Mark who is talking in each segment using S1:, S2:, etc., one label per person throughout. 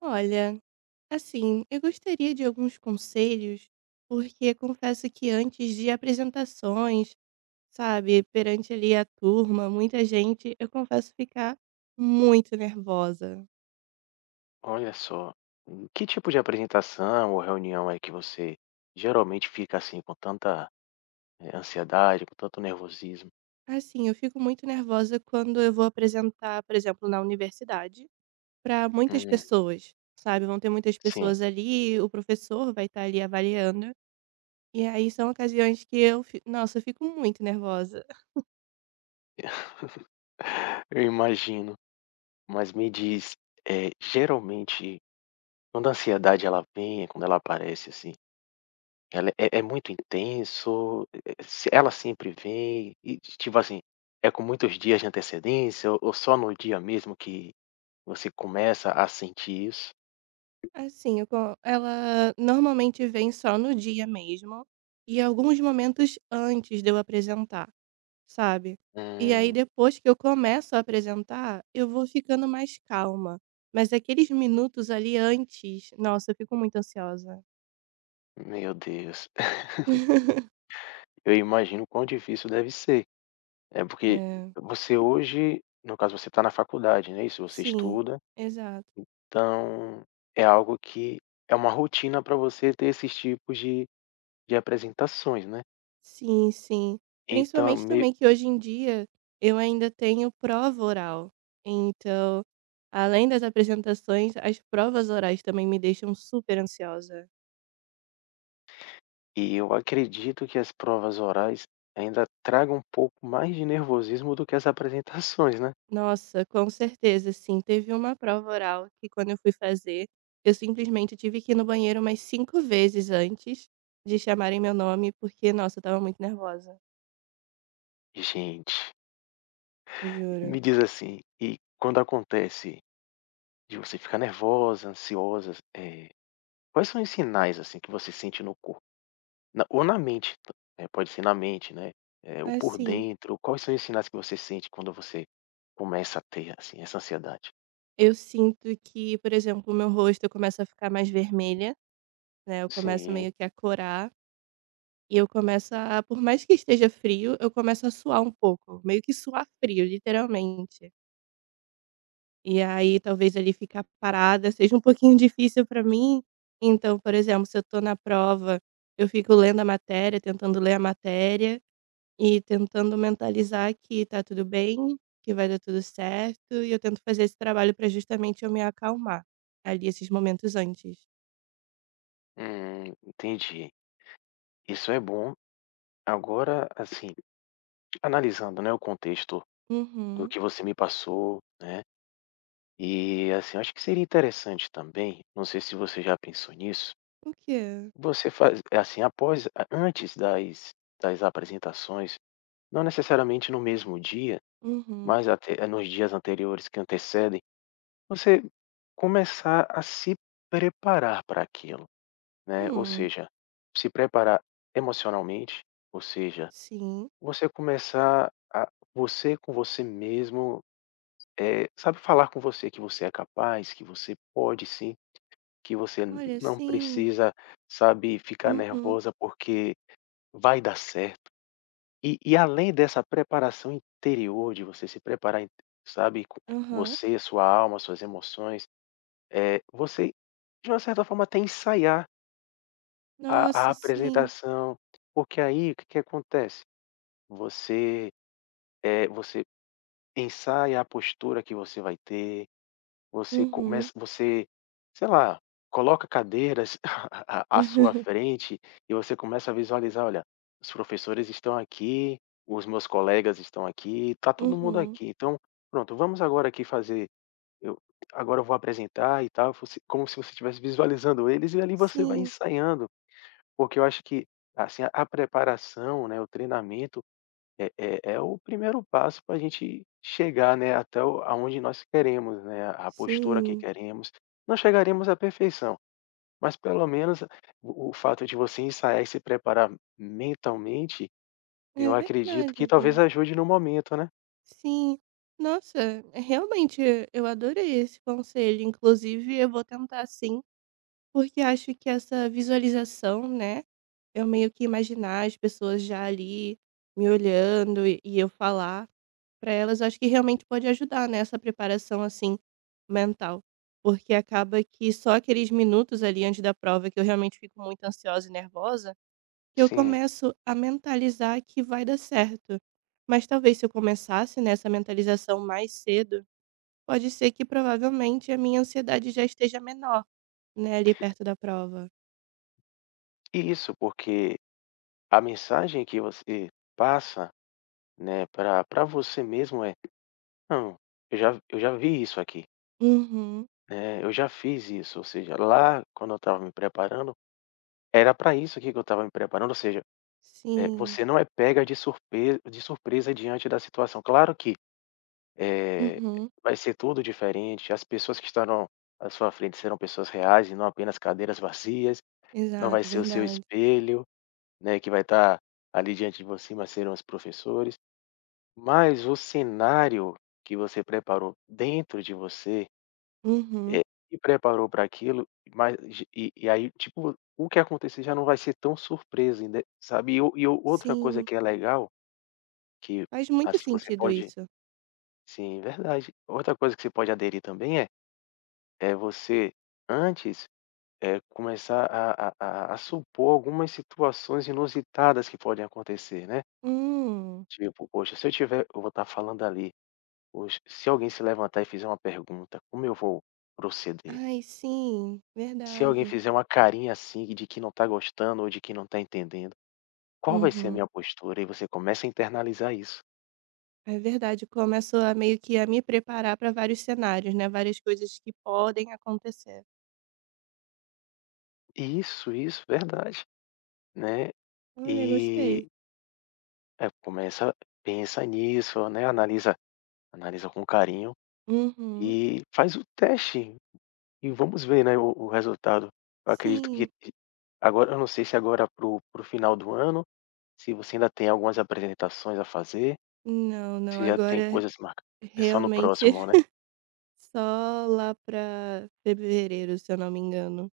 S1: Olha, assim, eu gostaria de alguns conselhos, porque confesso que antes de apresentações, sabe, perante ali a turma, muita gente, eu confesso ficar muito nervosa.
S2: Olha só, em que tipo de apresentação ou reunião é que você geralmente fica assim com tanta, ansiedade, com tanto nervosismo?
S1: Assim, eu fico muito nervosa quando eu vou apresentar, por exemplo, na universidade, para muitas
S2: Hum,
S1: pessoas, sabe? Vão ter muitas
S2: sim,
S1: pessoas ali, o professor vai estar ali avaliando, e aí são ocasiões que eu, nossa, eu fico muito nervosa.
S2: eu imagino. Mas me diz, geralmente quando a ansiedade ela vem, quando ela aparece assim, ela é muito intenso? Se ela sempre vem e tipo assim, é com muitos dias de antecedência ou só no dia mesmo que você começa a sentir isso?
S1: Assim, eu go ela normalmente vem só no dia mesmo, e alguns momentos antes de eu apresentar, sabe. E aí
S2: Hum,
S1: depois que eu começo a apresentar, eu vou ficando mais calma, mas aqueles minutos ali antes, nossa, eu fico muito ansiosa.
S2: meu Deus. Eu imagino o quão difícil deve ser. É porque
S1: É,
S2: você hoje, no caso você está na faculdade, né? É isso? Você
S1: sim,
S2: estuda,
S1: exato.
S2: então é algo que é uma rotina para você ter esses tipos de apresentações, né.
S1: Sim, sim.
S2: Então
S1: Principalmente
S2: meio
S1: também que hoje em dia eu ainda tenho prova oral. Então, além das apresentações, as provas orais também me deixam super ansiosa.
S2: e eu acredito que as provas orais ainda tragam um pouco mais de nervosismo do que as apresentações, né.
S1: Nossa, com certeza, sim. Teve uma prova oral que quando eu fui fazer, eu simplesmente tive que ir no banheiro umas cinco vezes antes de chamarem meu nome, porque, nossa, eu tava muito nervosa,
S2: Gente,
S1: eu juro.
S2: me diz assim, e quando acontece de você ficar nervosa, ansiosa, quais são os sinais, assim, que você sente no corpo? Na ou na mente, pode ser na mente, né, ou por
S1: Assim,
S2: dentro, quais são os sinais que você sente quando você começa a ter, assim, essa ansiedade?
S1: eu sinto que, por exemplo, o meu rosto começa a ficar mais vermelho, né, eu começo
S2: Sim,
S1: meio que a corar e eu começo a, por mais que esteja frio, eu começo a suar um pouco, meio que suar frio, literalmente. E aí talvez ali ficar parada seja um pouquinho difícil para mim, então, por exemplo, se eu tô na prova, eu fico lendo a matéria, tentando ler a matéria e tentando mentalizar que tá tudo bem, que vai dar tudo certo e eu tento fazer esse trabalho para justamente eu me acalmar, ali esses momentos antes.
S2: entendi. Isso é bom. Agora, assim, analisando, né, o contexto do
S1: Uhum.
S2: que você me passou, né, e, assim, acho que seria interessante também, não sei se você já pensou nisso,
S1: O quê?
S2: você faz assim, após a antes das das apresentações, não necessariamente no mesmo dia,
S1: Uhum.
S2: mas até nos dias anteriores que antecedem você começar a se preparar para aquilo, né, ou
S1: Hum.
S2: seja, se preparar emocionalmente, ou seja,
S1: Sim.
S2: você começar a você com você mesmo, sabe, falar com você que você é capaz, que você pode sim, que você
S1: Olha,
S2: não
S1: sim.
S2: precisa, sabe, ficar
S1: Uhum.
S2: nervosa porque vai dar certo. E além dessa preparação interior, de você se preparar, sabe, com
S1: Aham.
S2: você, sua alma, suas emoções, você de uma certa forma até ensaiar a
S1: Nossa, sim.
S2: apresentação, porque aí o que que acontece? Você, você ensaia a postura que você vai ter, você
S1: Uhum.
S2: começa você, sei lá, coloca cadeiras à sua frente e você começa a visualizar: "Olha, os professores estão aqui, os meus colegas estão aqui, tá todo mundo
S1: Uhum.
S2: aqui, então pronto, vamos agora aqui fazer eu agora eu vou apresentar e tal", você como se você estivesse visualizando eles e ali você vai
S1: Sim,
S2: ensaiando. Porque eu acho que, assim, a preparação, né, o treinamento é o primeiro passo para a gente chegar, né, até o aonde nós queremos, né, a postura que
S1: sim.
S2: queremos. Não chegaremos à perfeição, mas pelo menos o fato de você ensaiar e se preparar mentalmente, eu
S1: É
S2: acredito
S1: verdade,
S2: que talvez
S1: viu.
S2: ajude no momento, né.
S1: Sim. Nossa, realmente eu adorei esse conselho, inclusive eu vou tentar sim, porque acho que essa visualização, né, eu meio que imaginar as pessoas já ali me olhando e eu falar para elas, eu acho que realmente pode ajudar nessa preparação, assim, mental. Porque acaba que só aqueles minutos ali antes da prova que eu realmente fico muito ansiosa e nervosa, que eu
S2: Sim.
S1: começo a mentalizar que vai dar certo. Mas talvez se eu começasse nessa mentalização mais cedo, pode ser que provavelmente a minha ansiedade já esteja menor, né, ali perto da prova.
S2: E isso, porque a mensagem que você passa, né, para você mesmo é: "Não, eu já vi isso aqui.
S1: Uhum.
S2: É, eu já fiz isso, ou seja, lá quando eu estava me preparando, era para isso aqui que eu estava me preparando, ou seja,
S1: Sim.
S2: você não é pega de surpre de surpresa diante da situação. Claro que, eh,
S1: Uhum.
S2: vai ser tudo diferente, as pessoas que estarão à sua frente serão pessoas reais e não apenas cadeiras vazias, não vai
S1: Exato,
S2: ser o seu
S1: verdade.
S2: espelho, né, que vai estar ali diante de você, mas serão os professores. Mas o cenário que você preparou dentro de você
S1: Uhum.
S2: é, me preparou para aquilo, mas e aí, tipo, o que acontecer já não vai ser tão surpresa, ainda sabe. E o outra coisa
S1: Sim,
S2: que é legal, que,
S1: faz muito
S2: assim, você
S1: sentido
S2: pode
S1: isso.
S2: sim, verdade. Outra coisa que você pode aderir também é você, antes, começar a supor algumas situações inusitadas que podem acontecer, né.
S1: Hum.
S2: Tipo: "Poxa, se eu tiver" eu vou estar falando ali: "Poxa, se alguém se levantar e fizer uma pergunta, como eu vou proceder?"
S1: Ai, sim,
S2: Se alguém
S1: verdade.
S2: fizer uma carinha assim de que não tá gostando ou de que não tá entendendo, qual vai ser a
S1: Uhum.
S2: minha postura? E você começa a internalizar isso.
S1: É verdade, começo a meio que a me preparar para vários cenários, né, várias coisas que podem acontecer.
S2: Isso, verdade, né.
S1: Olha, gostei.
S2: E, começa pensa nisso, né, analisa com carinho
S1: Uhum.
S2: e faz o teste e vamos ver, né, o resultado. Eu acredito que
S1: Sim.
S2: agora eu não sei se agora para o final do ano, se você ainda tem algumas apresentações a fazer,
S1: Não, não,
S2: se já tem
S1: agora
S2: coisas marcadas. É só no
S1: realmente
S2: próximo, né?
S1: só lá para fevereiro, se eu não me engano.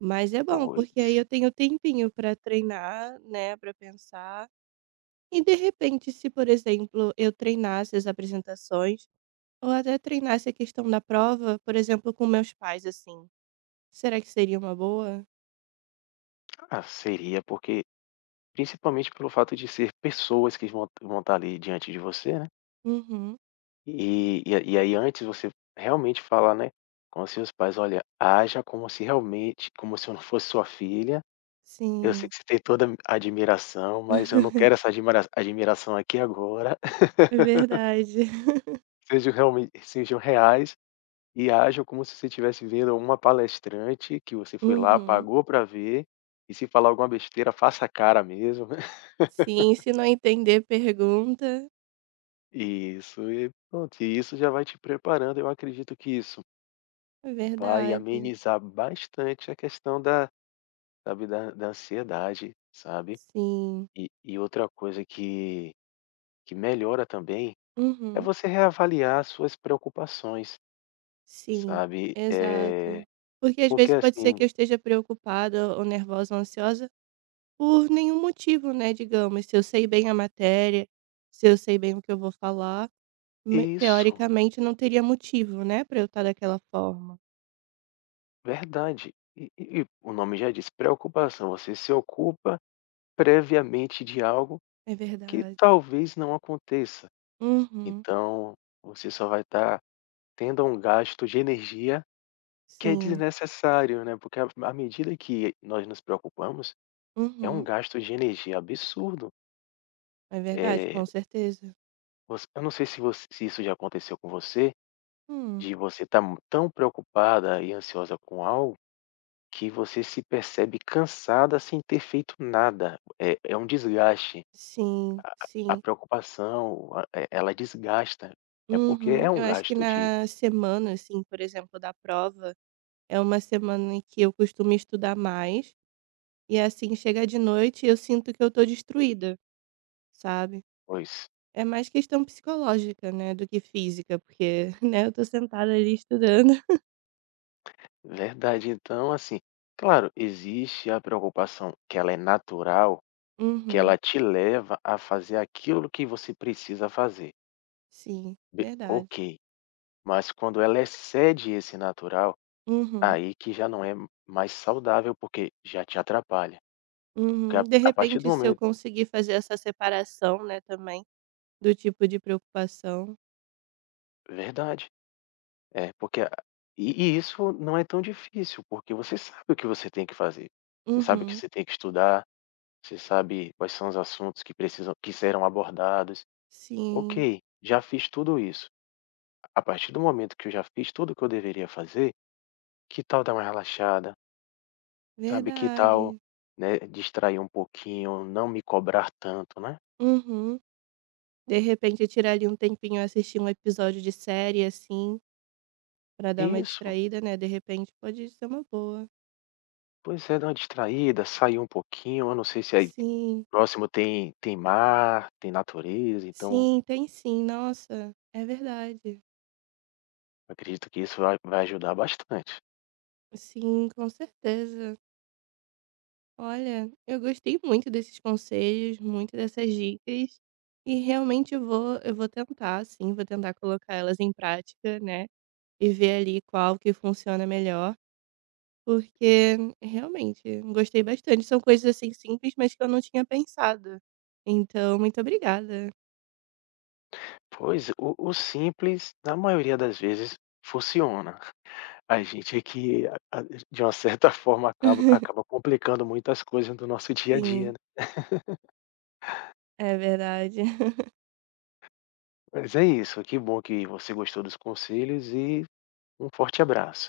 S1: Mas é bom, porque
S2: Pois.
S1: aí eu tenho tempinho para treinar, né, para pensar. E de repente, se, por exemplo, eu treinasse as apresentações, ou até treinasse a questão da prova, por exemplo, com meus pais, assim, será que seria uma boa?
S2: Ah, seria, porque principalmente pelo fato de ser pessoas que vão estar ali diante de você, né,
S1: Uhum,
S2: e aí antes você realmente falar, né, com seus pais: "Olha, haja como se realmente como se eu não fosse sua filha, eu sei
S1: sim,
S2: que você tem toda a admiração, mas eu não quero essa admiração aqui agora,
S1: é verdade.
S2: sejam realmente sejam reais e hajam como se você estivesse vendo uma palestrante que você foi lá,
S1: Uhum,
S2: pagou para ver, e se falar alguma besteira, faça a cara mesmo".
S1: sim, se não entender, pergunta.
S2: Isso, e pronto, e isso já vai te preparando, eu acredito que isso
S1: É
S2: vai
S1: verdade,
S2: amenizar bastante a questão da sabe, da ansiedade, sabe.
S1: sim.
S2: E outra coisa que melhora também, é
S1: Uhum,
S2: você reavaliar as suas preocupações,
S1: sim,
S2: sabe.
S1: exato.
S2: É
S1: Porque às
S2: porque
S1: vezes pode ser
S2: assim
S1: que eu esteja preocupada ou nervosa ou ansiosa, por nenhum motivo, né, digamos, se eu sei bem a matéria, se eu sei bem o que eu vou falar, me
S2: isso,
S1: teoricamente não teria motivo, né, pra eu estar daquela forma.
S2: verdade. E o nome já diz, preocupação, você se ocupa previamente de algo
S1: É
S2: que
S1: verdade.
S2: talvez não aconteça,
S1: Uhum.
S2: então você só vai estar tendo um gasto de energia que é
S1: Sim.
S2: desnecessário, né, porque a à medida que nós nos preocupamos, é um
S1: Uhum.
S2: gasto de energia absurdo.
S1: É verdade,
S2: Eh,
S1: com certeza.
S2: voc eu não sei se voc se isso já aconteceu com você,
S1: Hum.
S2: de você estar tão preocupada e ansiosa com algo, que você se percebe cansada sem ter feito nada. É um desgaste.
S1: Sim,
S2: A
S1: sim.
S2: preocupação, a ela desgasta. É porque
S1: Uhum.
S2: é um
S1: Eu acho que
S2: gasto de
S1: na semana, assim, por exemplo, da prova, é uma semana em que eu costumo estudar mais, e assim, chega de noite e eu sinto que eu tô destruída, sabe.
S2: pois.
S1: É mais questão psicológica, né, do que física, porque, né, eu tô sentada ali estudando.
S2: Verdade. Então, assim, claro, existe a preocupação que ela é natural, que
S1: Uhum,
S2: ela te leva a fazer aquilo que você precisa fazer.
S1: sim, verdade.
S2: Ok. Mas quando ela excede esse natural,
S1: Uhum,
S2: aí que já não é mais saudável, porque já te atrapalha. Porque
S1: uhum. De
S2: a partir do
S1: repente, se eu
S2: momento.
S1: conseguir fazer essa separação, né, também, do tipo de preocupação.
S2: Verdade. É, porque. E isso não é tão difícil, porque você sabe o que você tem que fazer. Você sabe o que
S1: Uhum,
S2: você tem que estudar, você sabe quais são os assuntos que precisam, que serão abordados.
S1: sim,
S2: Ok, já fiz tudo isso. A partir do momento que eu já fiz tudo o que eu deveria fazer, que tal dar uma relaxada? Sabe, que tal,
S1: verdade.
S2: né, distrair um pouquinho, não me cobrar tanto, né?
S1: Uhum. De repente, tirar ali um tempinho, assistir um episódio de série, assim, pra dar uma
S2: Isso,
S1: distraída, né, de repente, pode ser uma boa.
S2: pois é, dar uma distraída, sair um pouquinho, eu não sei se aí
S1: Sim,
S2: próximo tem, tem mar, tem natureza, então
S1: sim, tem sim, nossa, é verdade.
S2: acredito que isso vai, vai ajudar bastante.
S1: Sim, com certeza. Olha, eu gostei muito desses conselhos, muito dessas dicas, e realmente eu vou tentar, sim, vou tentar colocar elas em prática, né? E ver ali qual que funciona melhor, porque realmente gostei bastante. São coisas assim simples, mas que eu não tinha pensado. Então, muito obrigada.
S2: Pois, o simples, na maioria das vezes, funciona. A gente é que a de uma certa forma acaba complicando muitas coisas do nosso dia a dia,
S1: Sim,
S2: né.
S1: é verdade.
S2: Mas é isso, que bom que você gostou dos conselhos e um forte abraço.